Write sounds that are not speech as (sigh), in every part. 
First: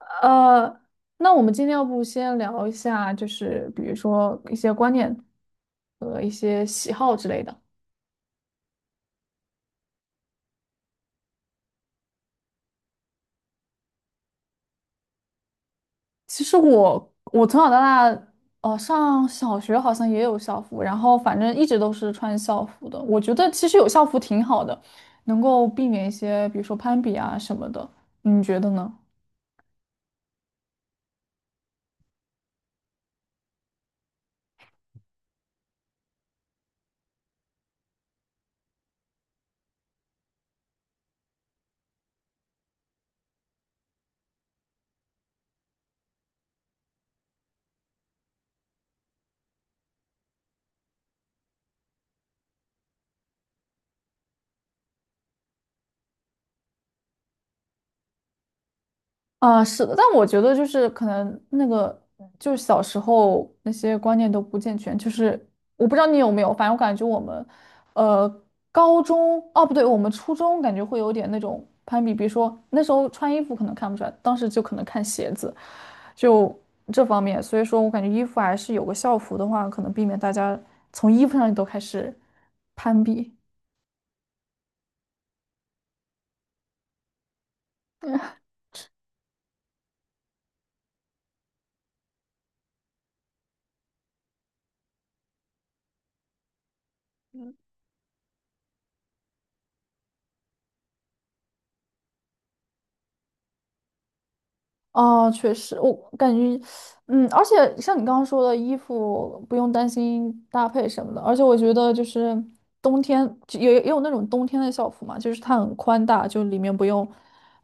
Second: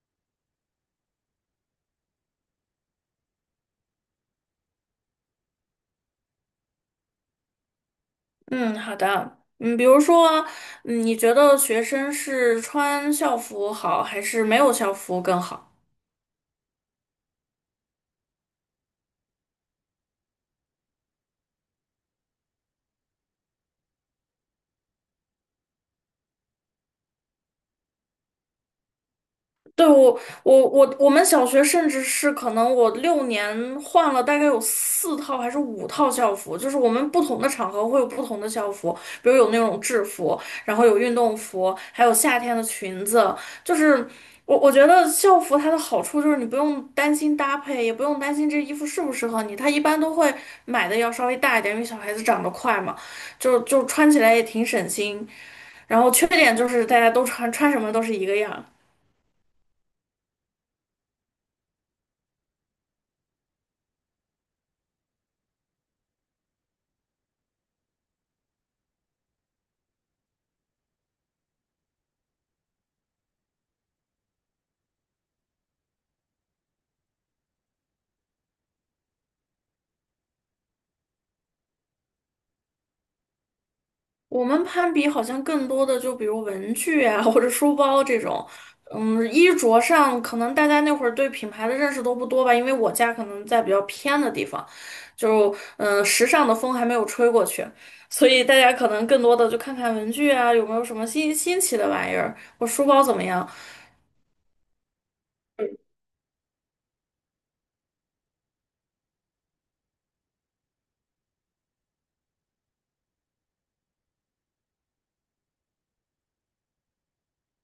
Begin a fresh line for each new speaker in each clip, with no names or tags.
呃，那我们今天要不先聊一下，就是比如说一些观念和一些喜好之类的。
嗯，好的。嗯，比如说，你觉得学生是穿校服好，还是没有校服更好？
其实我从小到大，上小学好像也有校服，然后反正一直都是穿校服的。我觉得其实有校服挺好的，能够避免一些比如说攀比啊什么的。你觉得呢？
对，我们小学甚至是可能我6年换了大概有4套还是5套校服，就是我们不同的场合会有不同的校服，比如有那种制服，然后有运动服，还有夏天的裙子。就是我觉得校服它的好处就是你不用担心搭配，也不用担心这衣服适不适合你，它一般都会买的要稍微大一点，因为小孩子长得快嘛，就穿起来也挺省心。然后缺点就是大家都穿什么都是一个样。
啊，是的，但我觉得就是可能那个就是小时候那些观念都不健全，就是我不知道你有没有，反正我感觉我们，呃，高中哦不对，我们初中感觉会有点那种攀比，比如说那时候穿衣服可能看不出来，当时就可能看鞋子，就这方面，所以说我感觉衣服还是有个校服的话，可能避免大家从衣服上都开始攀比。
我们攀比好像更多的就比如文具啊，或者书包这种，衣着上可能大家那会儿对品牌的认识都不多吧，因为我家可能在比较偏的地方，就时尚的风还没有吹过去，所以大家可能更多的就看看文具啊，有没有什么新奇的玩意儿，我书包怎么样。
哦，确实，我感觉，嗯，而且像你刚刚说的，衣服不用担心搭配什么的，而且我觉得就是冬天就也有那种冬天的校服嘛，就是它很宽大，就里面不用，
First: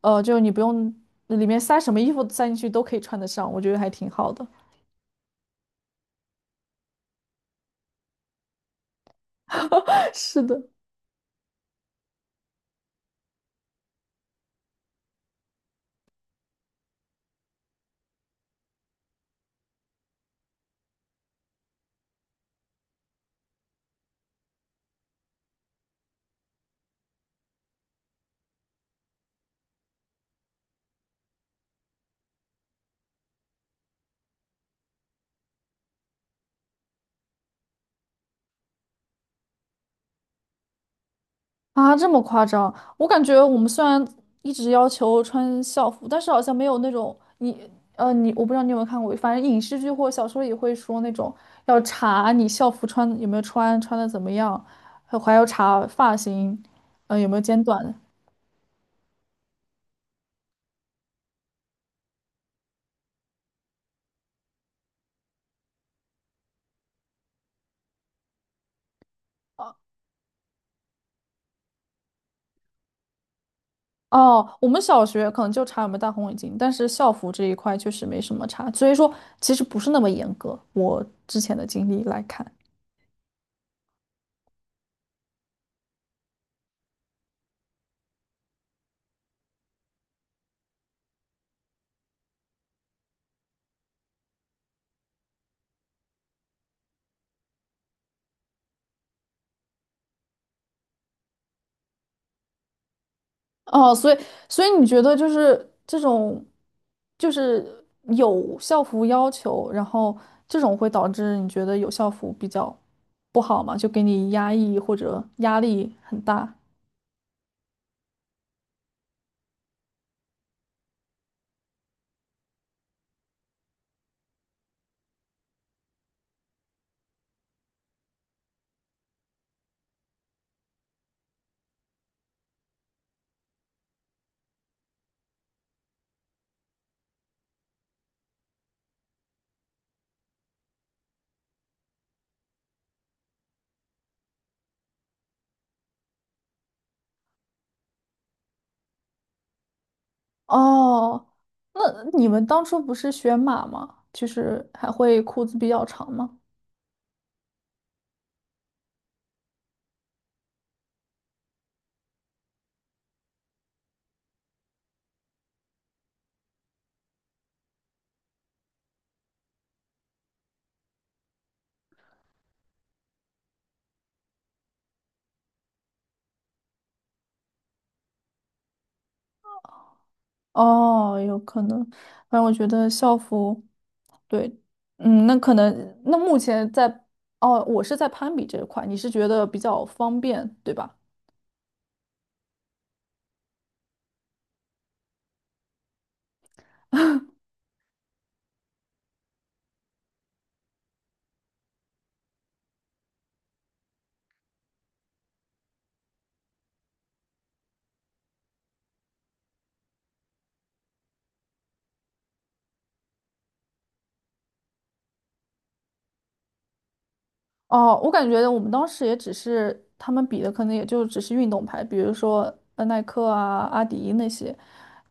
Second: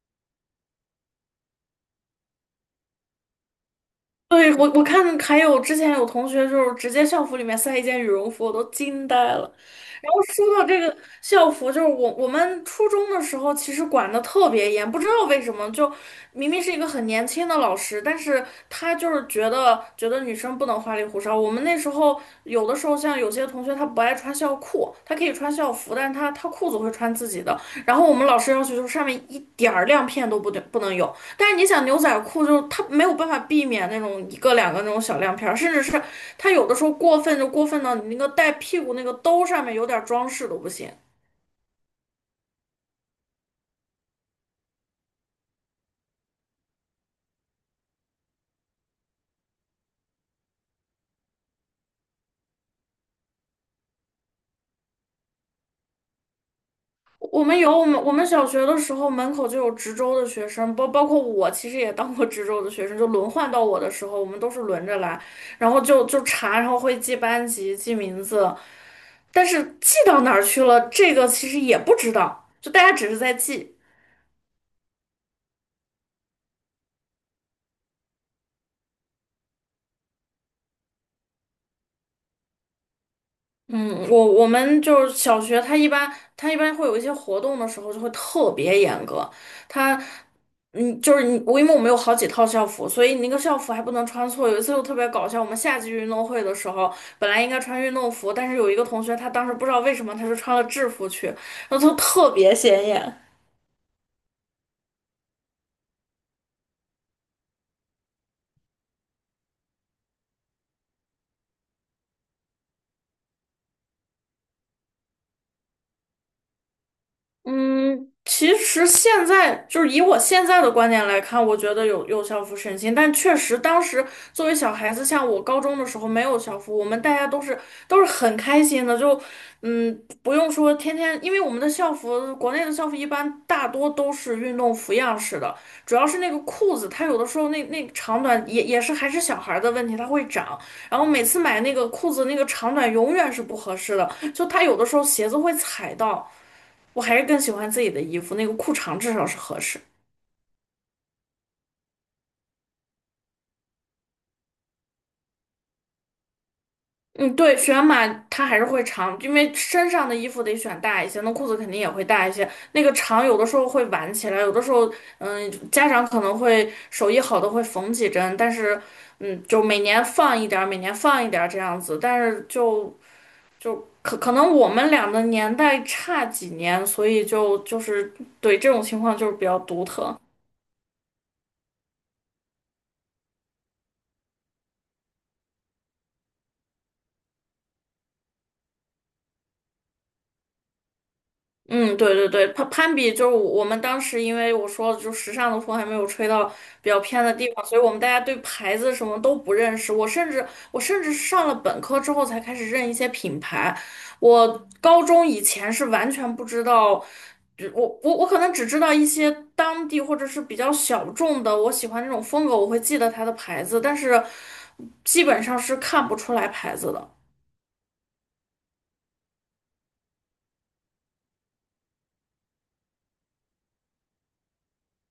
就你不用里面塞什么衣服塞进去都可以穿得上，我觉得还挺好的。
对，我看还有之前有同学就是直接校服里面塞一件羽绒服，我都惊呆了。然
(laughs)
后
是
说
的。
到这个校服，就是我们初中的时候其实管得特别严，不知道为什么就明明是一个很年轻的老师，但是他就是觉得女生不能花里胡哨。我们那时候有的时候像有些同学他不爱穿校裤，他可以穿。穿校服，但是他裤子会穿自己的。然后我们老师要求就是上面一点儿亮片都不对不能有。但是你想牛仔裤就是它没有办法避免那种一个两个那种小亮片甚至是它有的时候过分就过分到你那个带屁股那个兜上面有点装饰都不行。
啊，这么夸张？我感觉我们虽然一直要求穿校服，但是好像没有那种你我不知道你有没有看过，反正影视剧或小说也会说那种要查你校服穿有没有穿，穿的怎么样，还要查发型，有没有
我们
剪
有我
短。
们我们小学的时候门口就有值周的学生，包括我其实也当过值周的学生，就轮换到我的时候，我们都是轮着来，然后就查，然后会记班级、记名字，但是
哦，
记到哪儿去了，这个其实也不知道，就大家只是在记。
哦我们小学可能就查有没有戴红领巾，但是校服这一块确实没什么查，所以说其实不是那么严格。我之前的经历来看。
嗯，我们就是小学，他一般会有一些活动的时候就会特别严格，他，嗯，就是你我因为我们有好几套校服，所以你那个校服还不能穿错。有一次就特别搞笑，我们夏季运动会的时候，本来应该穿运动服，但是有一个同学他当时不知道为什么他就穿了制服去，然后就特别显眼。
哦，所以所以你觉得就是这种，就是有校服要求，然后这种会导致你觉得有校服比较不好吗？就给你压抑或者压力很大。
嗯，其实现在就是以我现在的观点来看，我觉得有校服省心，但确实当时作为小孩子，像我高中的时候没有校服，我们大家都是很开心的，就不用说天天，因为我们的校服，国内的校服一般大多都是运动服样式的，主要是那个裤子，它有的时候那长短也是还是小孩儿的问题，它会长，然后每次买那个裤子那个长短永远是不合适的，就它有的时候鞋子会踩到。我还是更喜欢自己的衣服，那个裤长至少是合适。
哦，那你们当初不是选码吗？就是还会裤子比较长吗？
嗯，对，选码它还是会长，因为身上的衣服得选大一些，那裤子肯定也会大一些。那个长有的时候会挽起来，有的时候，家长可能会手艺好的会缝几针，但是，就每年放一点儿，每年放一点儿这样子。但是就可能我们俩的年代差几年，所以就是对这种情况就是比较独特。
哦，有可能。反正我觉得校服，对，嗯，那可能那目前在，哦，我是在攀比这一块，你是觉得比较方便，对吧？
嗯，对对对，攀比就是我们当时，因为我说了，就时尚的风还没有吹到比较偏的地方，所以我们大家对牌子什么都不认识。我甚至是上了本科之后才开始认一些品牌，我高中以前是完全不知道，就我可能只知道一些当地或者是比较小众的，我喜欢那种风格，我会记得它的牌子，但是基本上是看不出来牌子的。
哦，我感觉我们当时也只是他们比的，可能也就只是运动牌，比如说耐克啊、阿迪那些，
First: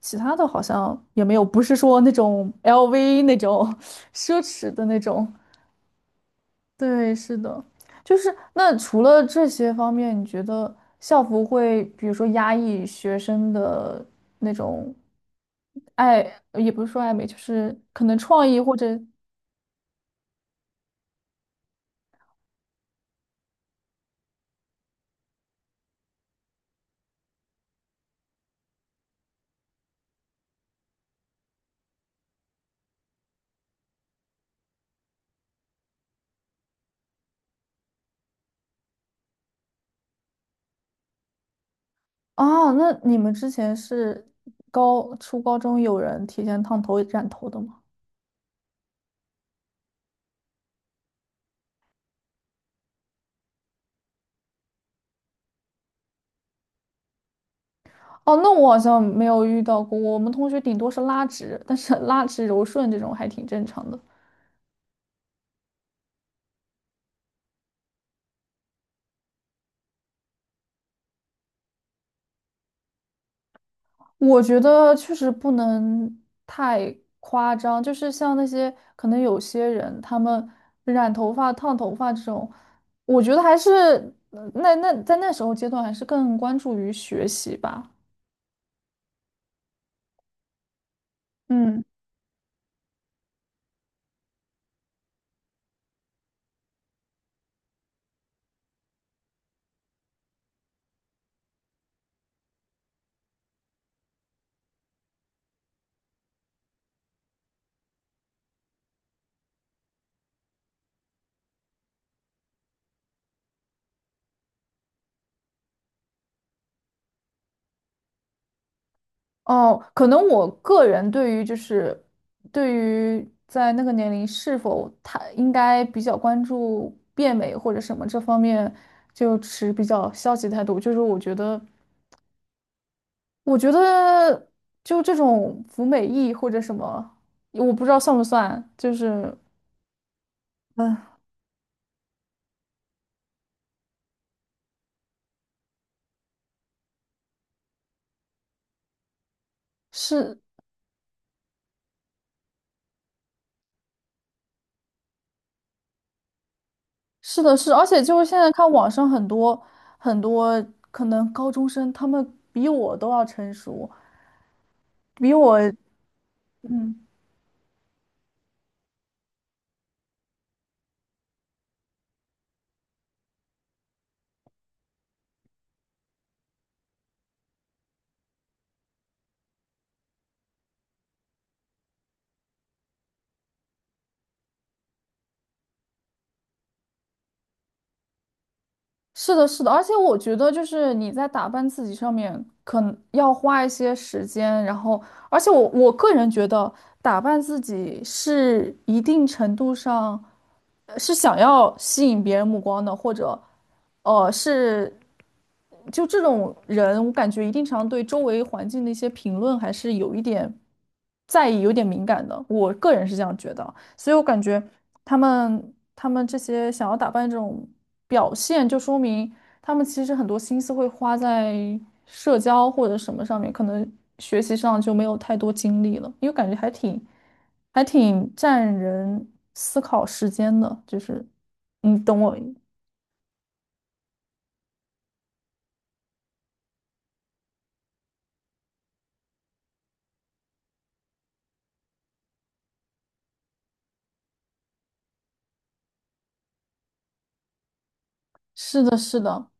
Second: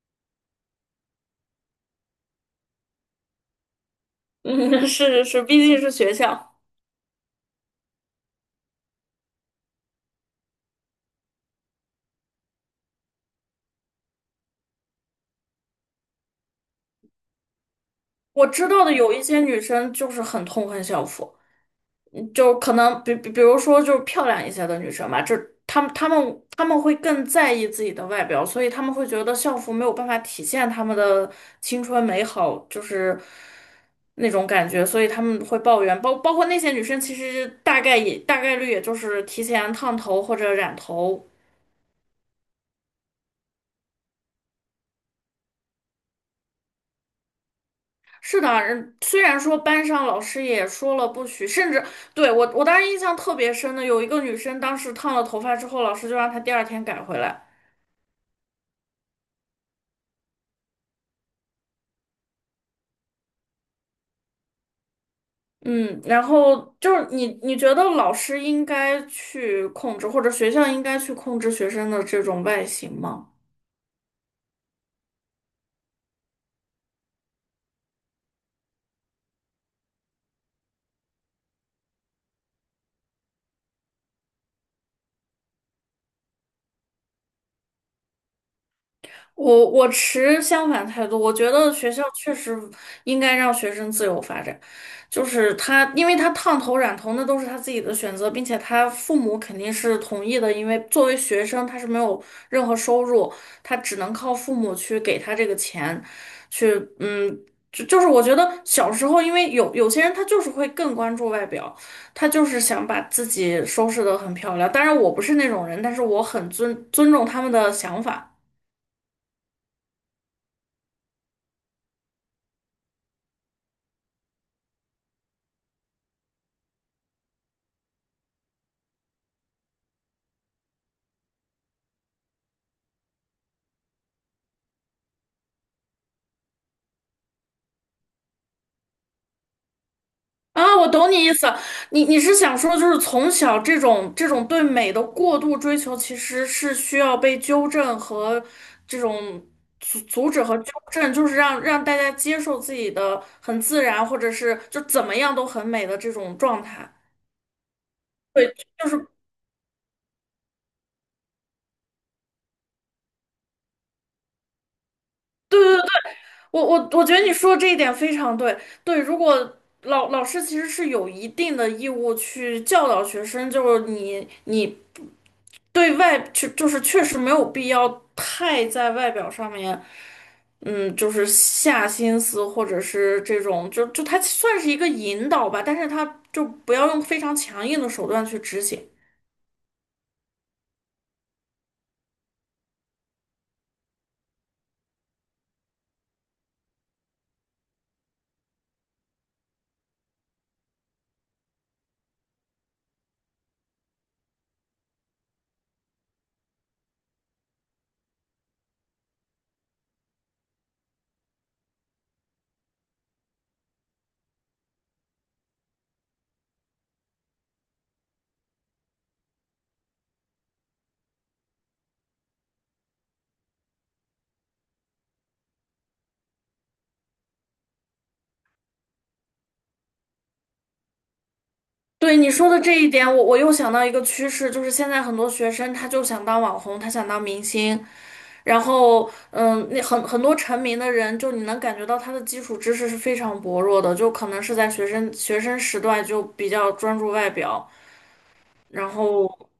其他的好像也没有，不是说那种 LV 那种 (laughs) 奢
(laughs)
侈
嗯，
的
是
那
是
种。
是，毕竟是学校。
对，是的，就是那除了这些方面，你觉得校服会比如说压抑学生的那种爱，也不是说爱美，就是可能
我
创意
知
或
道的
者。
有一些女生就是很痛恨校服，就可能比如说就是漂亮一些的女生吧，就她们会更在意自己的外表，所以她们会觉得校服没有办法体现她们的青春美好，就是那种感觉，所以她们会抱怨，包括那些女生其实大概也大概率也就是提前烫头或者染头。
哦，那你们之前是高，初高中有人提前烫头染头的吗？
是的，虽然说班上老师也说了不许，甚至对我，我当时印象特别深的有一个女生，当时烫了头发之后，老师就让她第二天改回来。
哦，那我好像没有遇到过，我们同学顶多是拉直，但是 (laughs) 拉直柔顺这种还挺正常的。
嗯，然后就是你觉得老师应该去控制，或者学校应该去控制学生的这种外形吗？
我觉得确实不能太夸张，就是像那些可能有些人他们染头发、烫头发这种，我觉得还是呃那那在那时候阶段还是更关注于学习吧。
我持相反态度，我觉得
嗯。
学校确实应该让学生自由发展，就是他，因为他烫头染头那都是他自己的选择，并且他父母肯定是同意的，因为作为学生他是没有任何收入，他只能靠父母去给他这个钱，去嗯，就是我觉得小时候，因为有些人他就是会更关注外表，他就是想把自己收拾得很漂亮，当然我不是那种人，但是我很尊重他们的想法。
哦，可能我个人对于就是对于在那个年龄是否他应该比较关注变美或者什么这方面，就持比较消极态度。就是我觉得，我觉得就这种服美役或者什么，我不知道算不算，就是
啊，我
嗯，
懂你意思，你是想说，就是从小这种对美的过度追求，其实是需要被纠正和这种阻阻
是
止和纠正，就是让大家接受自己的很自然，或者是就怎么样都很美的这种状态。
是的，而且就是现在
对，
看
就
网
是
上很多很多可能高中生，他们比我都要成熟，比我
对对对，我
嗯。
觉得你说这一点非常对。对，如果老师其实是有一定的义务去教导学生，就是你。对外就是确实没有必要太在外表上面，就是下心思或者是这种，就他算是一个引导吧，但是他就不要用非常强硬的手段去执行。
是的，是的，而且我觉得就是你在打扮自己上面，可能要花一些时间，然后，而且我个人觉得打扮自己是一定程度上是想要吸引别人目光的，或者，是就这种人，我感觉一定常对周围环境的一些评论还是有一点在意，有点敏感的。我个人是这样觉得，所以我感觉他们这些想要打扮这种表现，就说明他们其实很多心思会花在社交或者什么上面，可能学习上就没有太多精力了，因为感觉还挺占人思考时间的，就是你
对
懂
你
我，
说的这一点，我又想到一个趋势，就是现在很多学生他就想当网红，他想当明星，然后那很多成名的人，就你能感觉到他的基础知识是非常薄弱的，就可能是在学生时段就比较专注外表，
是
然
的，是的。
后。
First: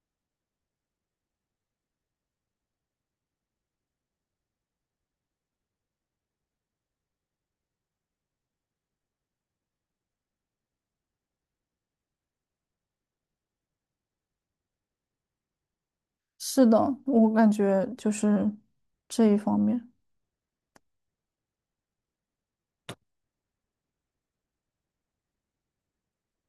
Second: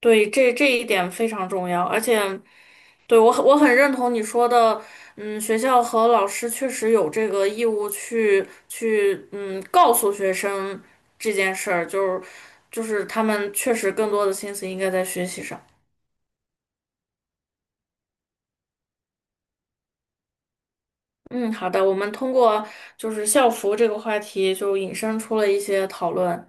对，这一点非常重要，而且对我很认同你说的。学校和老师确实有这个义务去告诉学生这件事儿，就是他们确实更多的心思应该在学习上。
是的，我感觉就是这一方面。
嗯，好的，我们通过就是校服这个话题就引申出了一些讨论。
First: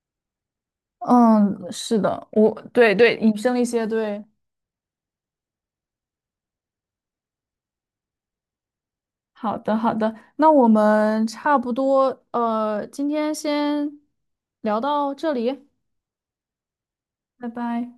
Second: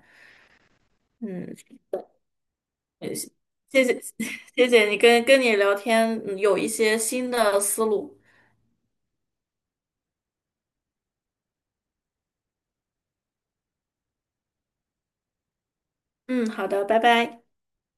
嗯，
嗯，是的，我对对，引申了一
谢
些
谢
对。
(laughs) 谢谢你跟你聊天，有一些新的思路。
好的，好的，那我们差不多，今天先聊到这里，
嗯，好的，拜拜。
拜拜。